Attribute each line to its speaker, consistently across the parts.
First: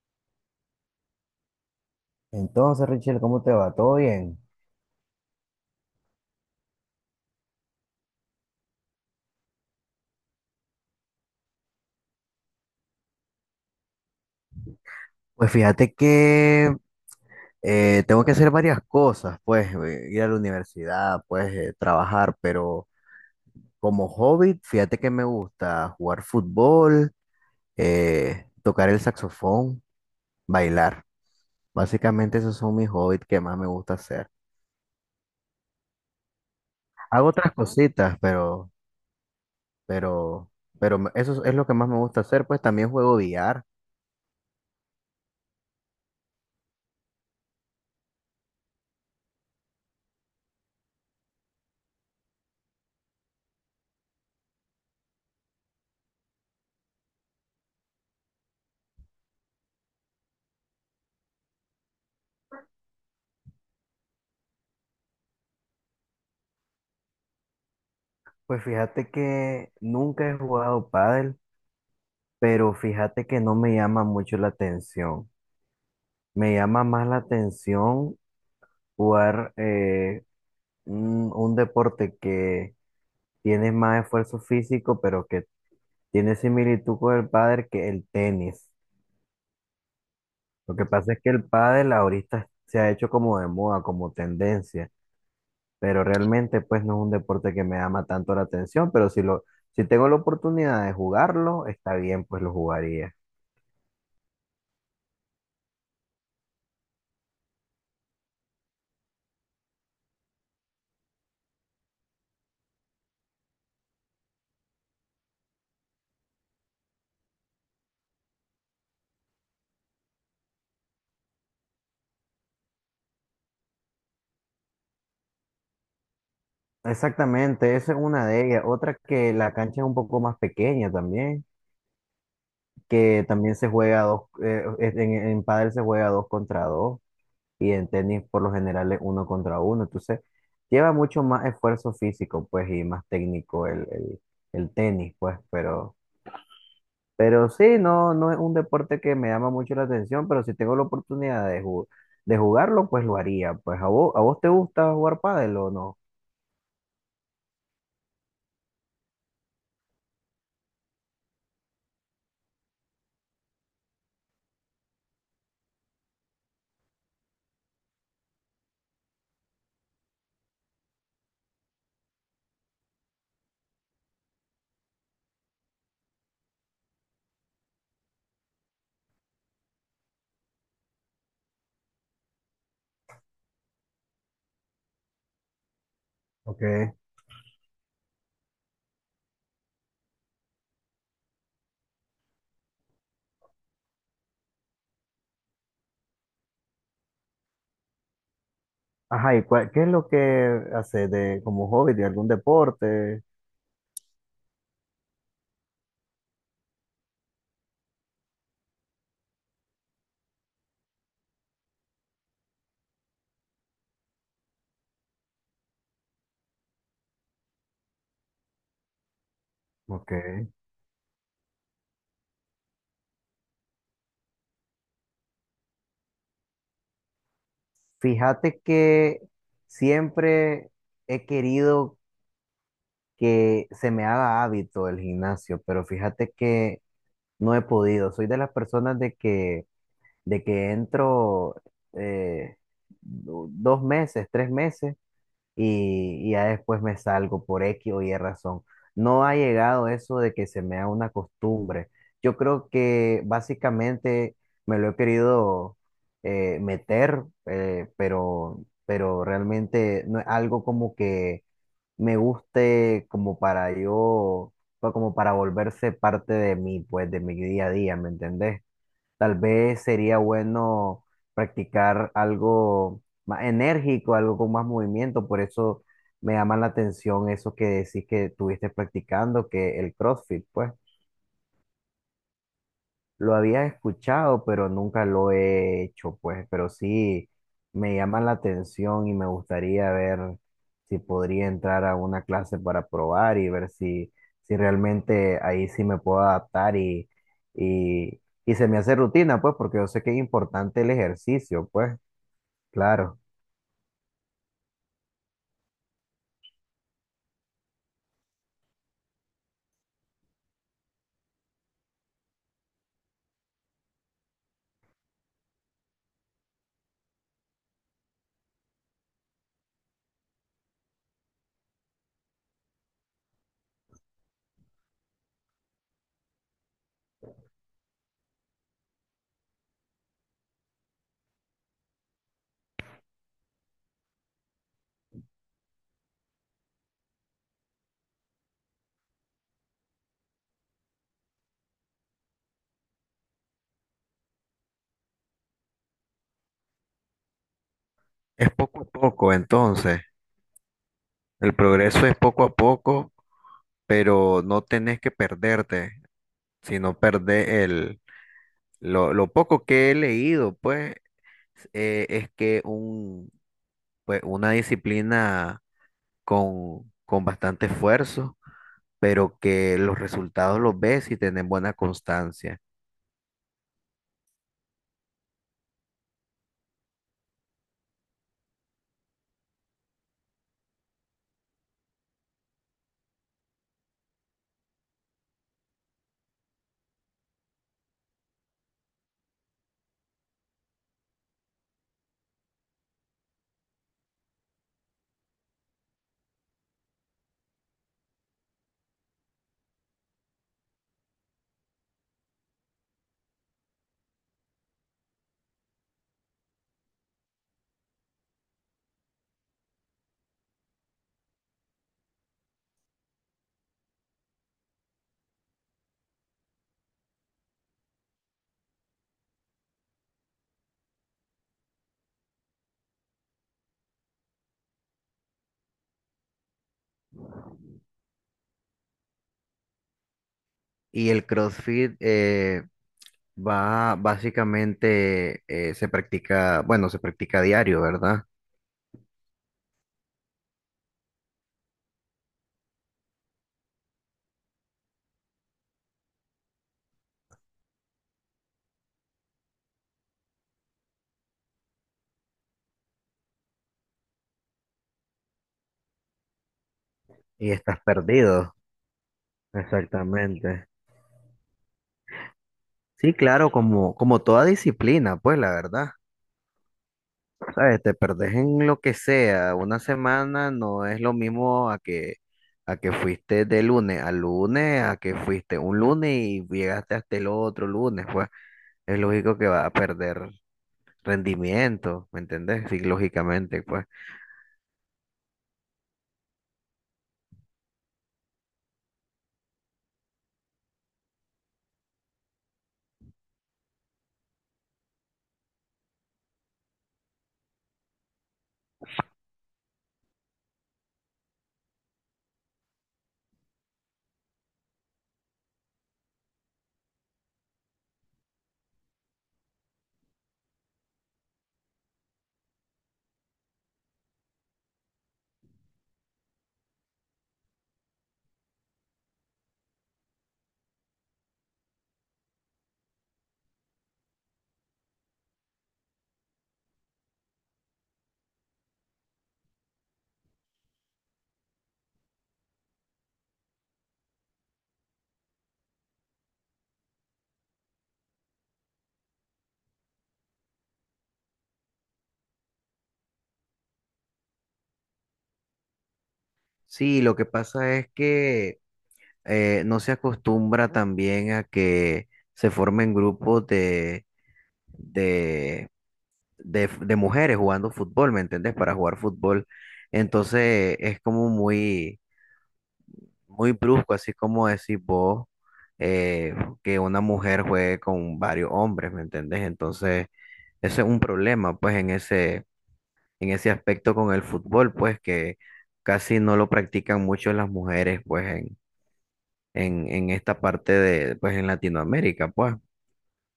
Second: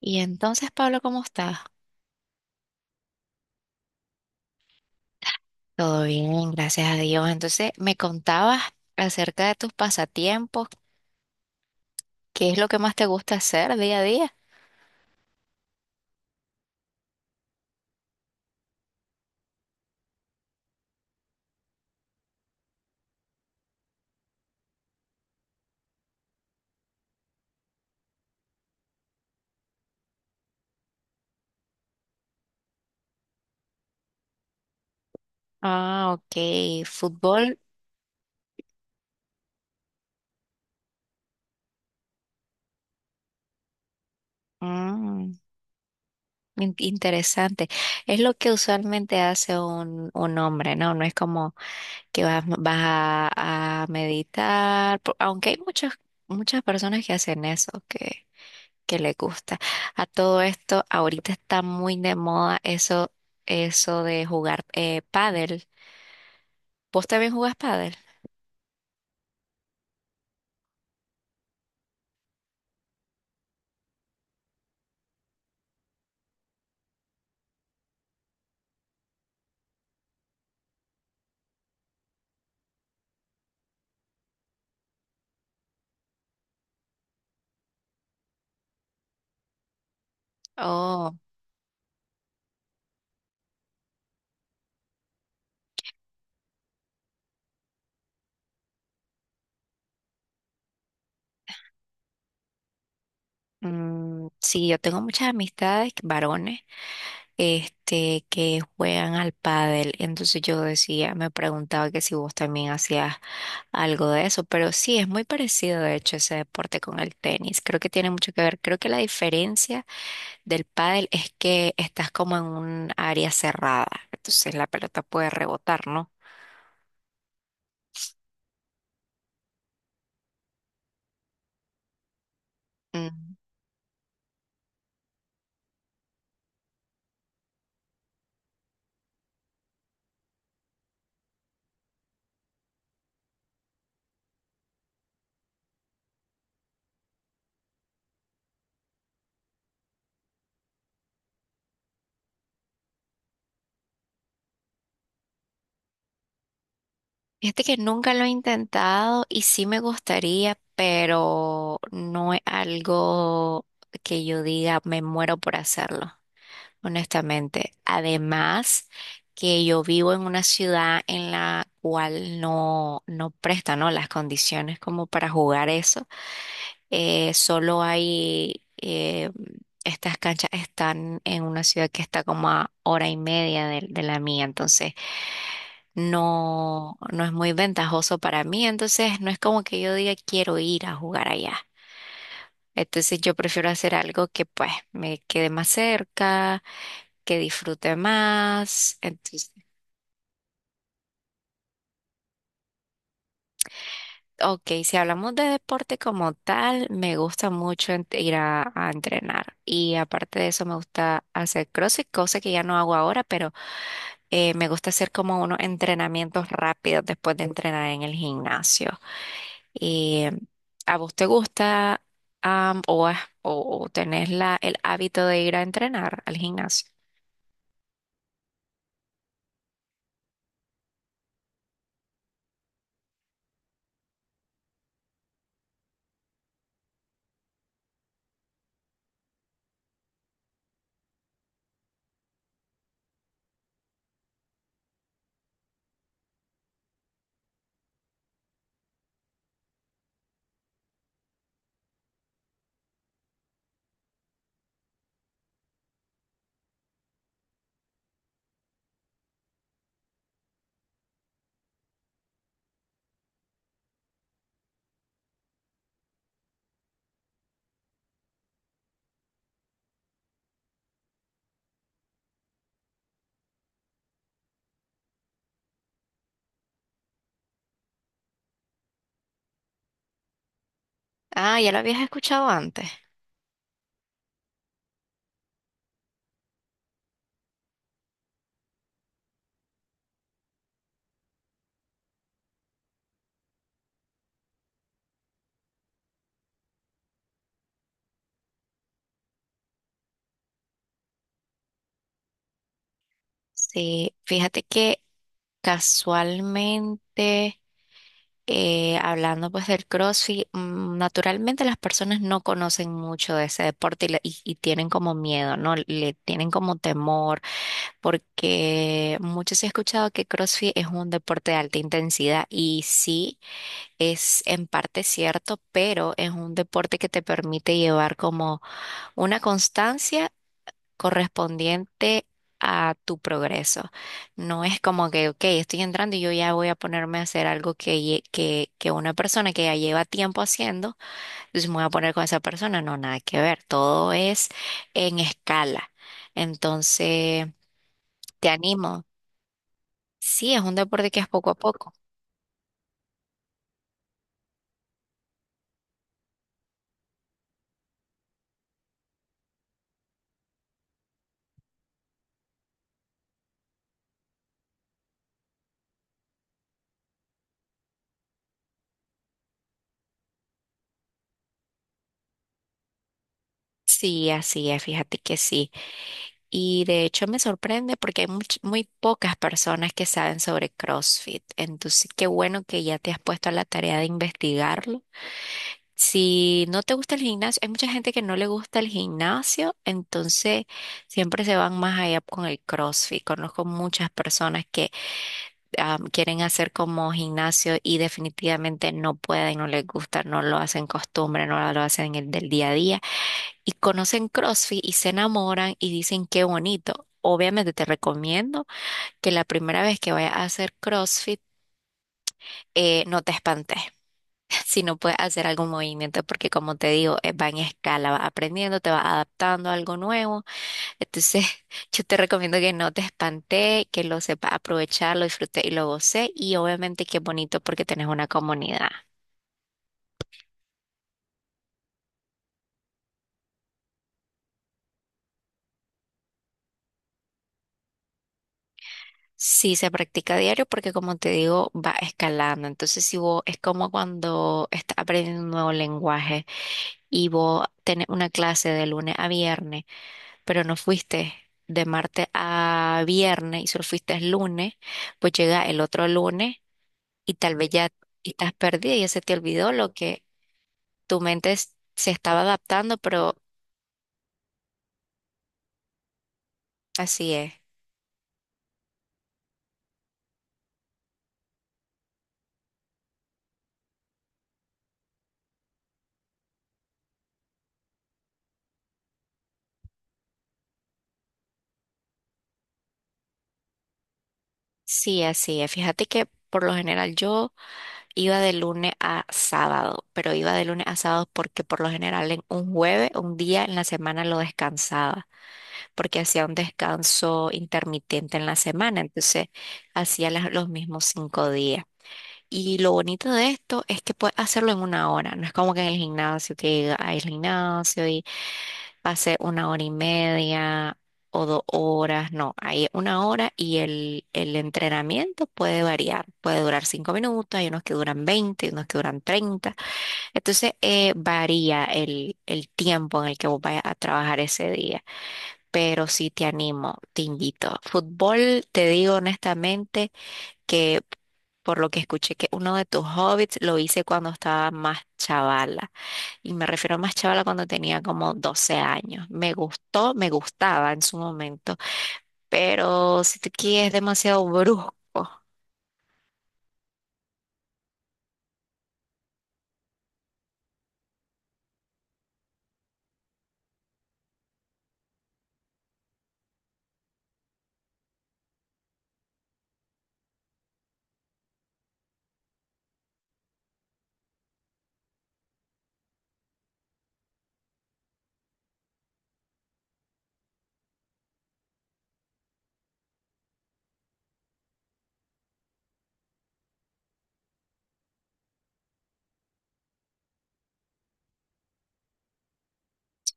Speaker 1: Y entonces, Pablo, ¿cómo estás?
Speaker 2: Entonces, Richel, ¿cómo te va? ¿Todo bien?
Speaker 1: Todo bien, gracias a Dios. Entonces, me contabas acerca de tus pasatiempos, ¿qué es lo que más te gusta hacer día a día?
Speaker 2: Pues fíjate que tengo que hacer varias cosas, pues ir a la universidad, pues trabajar, pero como hobby, fíjate que me gusta jugar fútbol, tocar el saxofón, bailar. Básicamente esos son mis hobbies que más me gusta hacer.
Speaker 1: Ah, ok,
Speaker 2: Hago otras
Speaker 1: fútbol.
Speaker 2: cositas, pero, pero eso es lo que más me gusta hacer, pues también juego billar.
Speaker 1: Mm, interesante. Es lo que usualmente hace un hombre, ¿no? No es como que a meditar, aunque hay muchas personas que hacen eso, que le gusta. A todo esto, ahorita está muy de moda eso de jugar pádel. ¿Vos también jugás pádel?
Speaker 2: Pues fíjate que nunca he jugado pádel. Pero fíjate que no me llama mucho la atención. Me llama más la atención jugar un deporte que tiene más esfuerzo físico, pero que tiene similitud con el pádel que el tenis. Lo que pasa
Speaker 1: Oh,
Speaker 2: es que el pádel ahorita se ha hecho como de moda, como tendencia, pero realmente pues no es un deporte que me llama tanto la atención, pero si tengo la oportunidad de jugarlo, está bien, pues lo jugaría.
Speaker 1: mm, sí, yo tengo muchas amistades, varones, este, que juegan al pádel. Entonces yo decía, me preguntaba que si vos también hacías algo de eso, pero sí, es muy parecido de hecho ese deporte con el tenis. Creo que tiene mucho que ver. Creo que la diferencia del pádel es que estás como en un área cerrada, entonces la pelota puede rebotar, ¿no?
Speaker 2: Exactamente, esa es una de ellas. Otra que la cancha es un poco más pequeña también, que
Speaker 1: Mm.
Speaker 2: también se juega dos, en pádel se juega dos contra dos y en tenis por lo general es uno contra uno. Entonces lleva mucho más esfuerzo físico, pues, y más técnico el tenis, pues, pero sí, no, no es un deporte que me llama mucho la atención, pero si tengo la oportunidad de jugarlo, pues lo haría. Pues, ¿a vos te gusta jugar pádel o no?
Speaker 1: Fíjate que nunca lo he intentado y sí me gustaría, pero no es algo que yo diga me muero por hacerlo, honestamente. Además, que yo vivo en una ciudad en la cual no presta, ¿no? las condiciones como para jugar eso. Solo hay, estas canchas están en una ciudad que está como a hora y media de la mía, entonces
Speaker 2: Ok.
Speaker 1: no es muy ventajoso para mí, entonces no es como que yo diga quiero ir a jugar allá. Entonces yo prefiero hacer algo que pues me quede más cerca, que disfrute más,
Speaker 2: Ajá, ¿y
Speaker 1: entonces...
Speaker 2: qué es lo que hace de, como hobby de algún deporte?
Speaker 1: Ok, si hablamos de deporte como tal, me gusta mucho ir a entrenar y aparte de eso me gusta hacer CrossFit, cosa que ya no hago ahora, pero me gusta hacer como unos entrenamientos rápidos después de entrenar en el gimnasio.
Speaker 2: Ok.
Speaker 1: Y, em, ¿A vos te gusta o tenés la el hábito de ir a entrenar al gimnasio?
Speaker 2: Fíjate que siempre he querido que se me haga hábito el gimnasio, pero fíjate que no he podido. Soy de las personas de que entro eh, 2 meses, 3 meses y ya después me salgo por X o Y razón. No ha llegado eso de que se me haga una costumbre. Yo creo que básicamente me lo he querido meter, pero realmente no es algo como que me guste como para yo, como para volverse parte de mí, pues de mi día a día, ¿me entendés? Tal vez sería bueno practicar algo más enérgico, algo con más movimiento. Por eso me llama la atención eso que decís que estuviste practicando, que el CrossFit, pues.
Speaker 1: Ah, ya lo habías escuchado antes.
Speaker 2: Lo había escuchado, pero nunca lo he hecho, pues, pero sí me llama la atención y me gustaría ver si podría entrar a una clase para probar y ver si, si realmente ahí sí me puedo adaptar y se me hace rutina, pues, porque yo sé que es importante el ejercicio, pues, claro.
Speaker 1: Sí, fíjate que casualmente... Hablando pues del CrossFit, mm, naturalmente las personas no conocen mucho de ese deporte y tienen como miedo, ¿no? Le tienen como temor, porque muchos he escuchado que CrossFit es un deporte de alta intensidad y sí, es en parte cierto, pero es un deporte que te permite llevar como una constancia correspondiente a tu progreso. No es como que, ok, estoy entrando y yo ya voy a ponerme a hacer algo que una persona que ya lleva tiempo haciendo, entonces me voy a poner con esa persona. No, nada que ver, todo es en escala. Entonces, te
Speaker 2: Poco a
Speaker 1: animo.
Speaker 2: poco, entonces.
Speaker 1: Sí, es un deporte que es poco a
Speaker 2: El
Speaker 1: poco.
Speaker 2: progreso es poco a poco, pero no tenés que perderte, sino perder lo poco que he leído, pues, es que pues, una disciplina con bastante esfuerzo, pero que los resultados los ves y tenés buena constancia.
Speaker 1: Sí, así es, fíjate que sí. Y de hecho me sorprende porque hay muy pocas personas que saben sobre CrossFit. Entonces, qué bueno que ya te has puesto a la tarea de investigarlo. Si no te gusta el gimnasio, hay mucha gente que no le gusta el gimnasio, entonces siempre se van más allá con el CrossFit. Conozco muchas personas que quieren hacer como gimnasio y definitivamente no pueden, no les gusta, no lo hacen costumbre, no lo hacen el del día a día y conocen CrossFit y se enamoran y dicen qué bonito. Obviamente te recomiendo que la primera vez que vayas a hacer CrossFit no te espantes si no puedes hacer algún movimiento porque como te digo va en escala, vas aprendiendo, te vas adaptando a algo nuevo. Entonces yo te recomiendo que no te espantes, que lo sepas aprovechar, lo disfrutes y lo goces y obviamente que es bonito porque tenés una comunidad.
Speaker 2: Y el CrossFit va básicamente, bueno, se practica diario, ¿verdad?
Speaker 1: Sí, se practica a diario porque como te digo, va escalando. Entonces, si vos es como cuando estás aprendiendo un nuevo lenguaje y vos tenés una clase de lunes a viernes, pero no fuiste de martes a viernes y solo fuiste el lunes, pues llega el otro lunes y
Speaker 2: Y
Speaker 1: tal vez
Speaker 2: estás
Speaker 1: ya estás
Speaker 2: perdido.
Speaker 1: perdida, ya se te olvidó lo que
Speaker 2: Exactamente.
Speaker 1: tu mente se estaba adaptando,
Speaker 2: Sí,
Speaker 1: pero
Speaker 2: claro, como toda disciplina, pues la verdad.
Speaker 1: así es.
Speaker 2: ¿Sabes? Te perdés en lo que sea. Una semana no es lo mismo a que fuiste de lunes a lunes, a que fuiste un lunes y llegaste hasta el otro lunes, pues es lógico que vas a perder rendimiento, ¿me entendés? Sí, lógicamente, pues.
Speaker 1: Sí, así es. Fíjate que por lo general yo iba de lunes a sábado, pero iba de lunes a sábado porque por lo general en un jueves, un día en la semana lo descansaba, porque hacía un descanso intermitente en la semana, entonces hacía los mismos 5 días. Y lo bonito de esto es que puedes hacerlo en una hora, no es como que en el gimnasio, que hay el gimnasio pasé una hora y media o dos horas, no, hay una hora y el entrenamiento puede variar, puede durar 5 minutos, hay unos que duran 20, hay unos que duran 30, entonces varía el tiempo en el que vos vayas a trabajar ese día, pero sí te animo, te invito. Fútbol, te digo honestamente que... Por lo que escuché que uno de tus hobbits lo hice cuando estaba más chavala. Y me refiero a más chavala cuando tenía como 12 años. Me gustó, me gustaba en su momento, pero si te quieres es demasiado brusco.
Speaker 2: Sí, lo que pasa es que no se acostumbra también a que se formen grupos de, de mujeres jugando fútbol, ¿me entendés? Para jugar fútbol. Entonces es como muy muy brusco, así como decís vos, eh, que una mujer juegue con varios hombres, ¿me entendés? Entonces, ese es un problema, pues, en ese aspecto con el fútbol, pues, que casi no lo practican mucho las mujeres, pues, en esta parte de, pues, en Latinoamérica, pues.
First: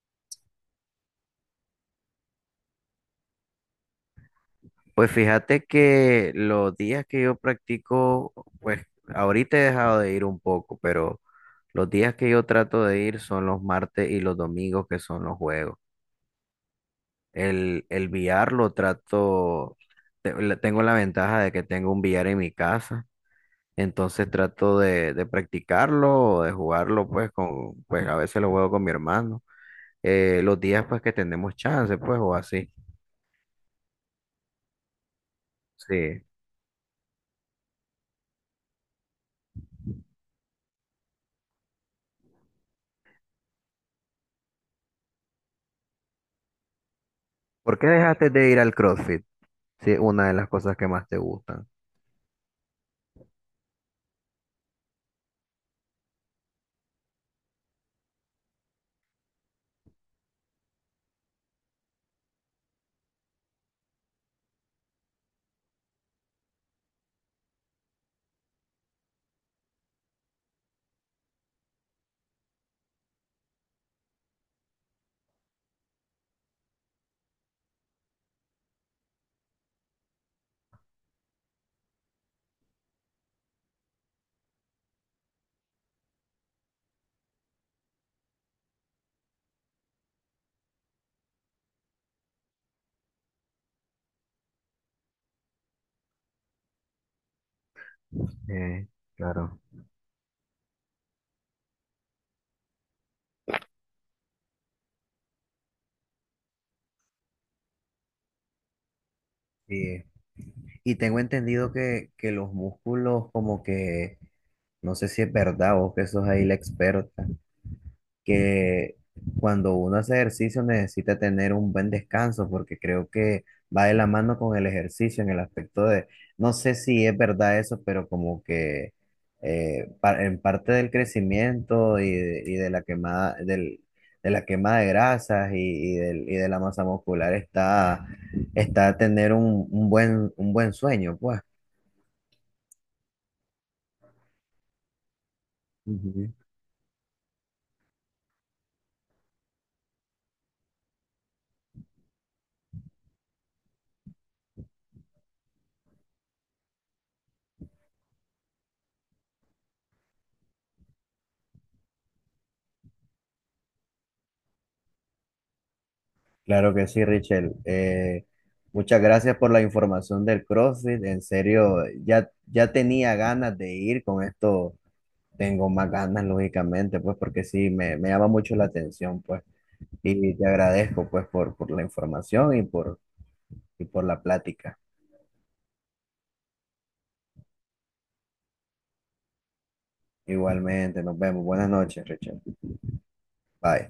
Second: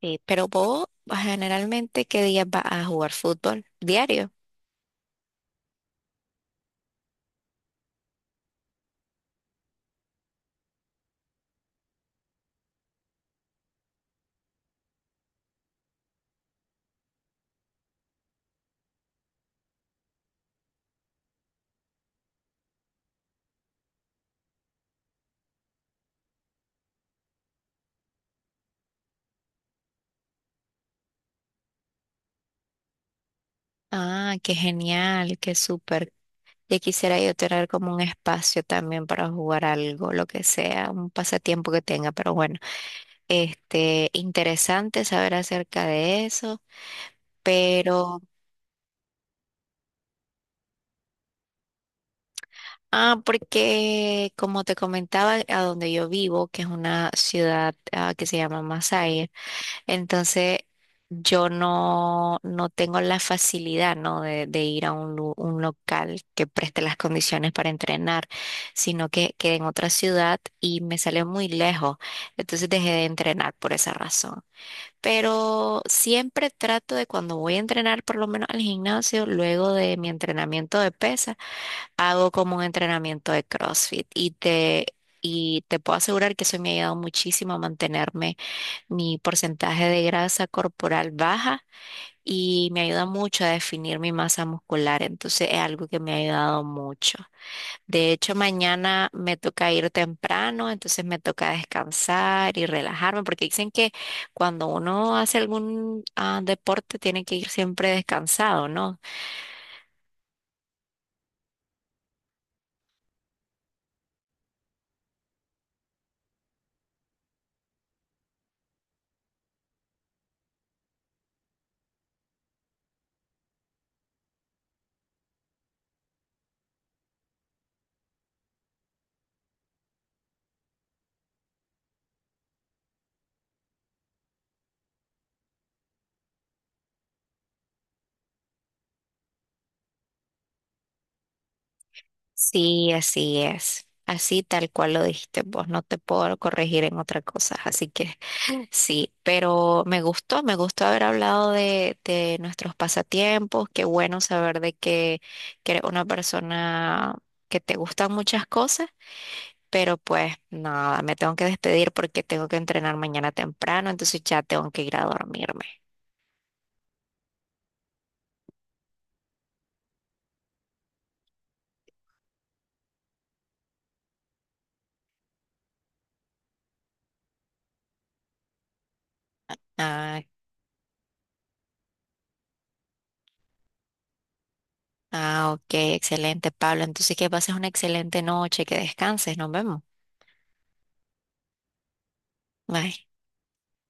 Speaker 1: Sí, pero vos generalmente, ¿qué días vas a jugar fútbol? Diario.
Speaker 2: Pues fíjate que los días que yo practico, pues, ahorita he dejado de ir un poco, pero los días que yo trato de ir son los martes y los domingos, que son los juegos. El VR lo trato, tengo la ventaja de que tengo un VR en mi casa, entonces trato de practicarlo, de jugarlo, pues, pues a veces lo juego con mi hermano, los días pues que tenemos chance, pues, o así.
Speaker 1: Ah, qué genial, qué súper.
Speaker 2: Sí.
Speaker 1: Ya quisiera yo tener como un espacio también para jugar algo, lo que sea, un pasatiempo que tenga, pero bueno, este, interesante saber acerca de eso,
Speaker 2: ¿Por qué
Speaker 1: pero
Speaker 2: dejaste de ir al CrossFit? Sí, una de las cosas que más te gustan.
Speaker 1: ah, porque como te comentaba, a donde yo vivo, que es una ciudad ah, que se llama Masaya, entonces yo no tengo la facilidad, ¿no? De ir a un, un local que preste las condiciones para entrenar, sino que quedé en otra ciudad y me sale muy lejos. Entonces dejé de entrenar por esa razón. Pero siempre trato de cuando voy a entrenar, por lo menos al gimnasio, luego de mi entrenamiento de pesas, hago como un entrenamiento de CrossFit y te puedo asegurar que eso me ha ayudado muchísimo a mantenerme mi porcentaje de grasa corporal baja y me ayuda mucho a definir mi masa muscular. Entonces es algo que me ha ayudado mucho. De hecho,
Speaker 2: Eh,
Speaker 1: mañana me
Speaker 2: claro.
Speaker 1: toca ir temprano, entonces me toca descansar y relajarme porque dicen que cuando uno hace algún ah, deporte tiene que ir siempre descansado, ¿no?
Speaker 2: Sí. Y tengo entendido que los músculos como que, no sé si es verdad, vos que sos ahí la experta, que cuando uno hace ejercicio necesita tener un buen descanso, porque creo que va de la mano con el ejercicio en el aspecto de, no sé si es verdad eso, pero como que en parte del crecimiento y de la quemada, de la quema de grasas y de la masa muscular está tener un buen sueño, pues.
Speaker 1: Sí, así es. Así tal cual lo dijiste vos, no te puedo corregir en otra cosa. Así que sí, pero me gustó haber hablado de nuestros pasatiempos. Qué bueno saber que eres una persona que te gustan muchas cosas, pero pues nada, me tengo que despedir porque tengo que entrenar mañana temprano, entonces ya tengo que ir a dormirme.
Speaker 2: Claro que sí, Richel. Muchas gracias por la información del CrossFit. En serio, ya, ya tenía ganas de ir. Con esto tengo más ganas, lógicamente, pues porque sí, me llama mucho la atención, pues.
Speaker 1: Ah,
Speaker 2: Y te agradezco, pues, por la información y por la plática.
Speaker 1: ah, ok, excelente, Pablo. Entonces que pases una excelente noche, que descanses, nos vemos.
Speaker 2: Igualmente, nos vemos. Buenas noches, Richel.
Speaker 1: Bye.
Speaker 2: Bye.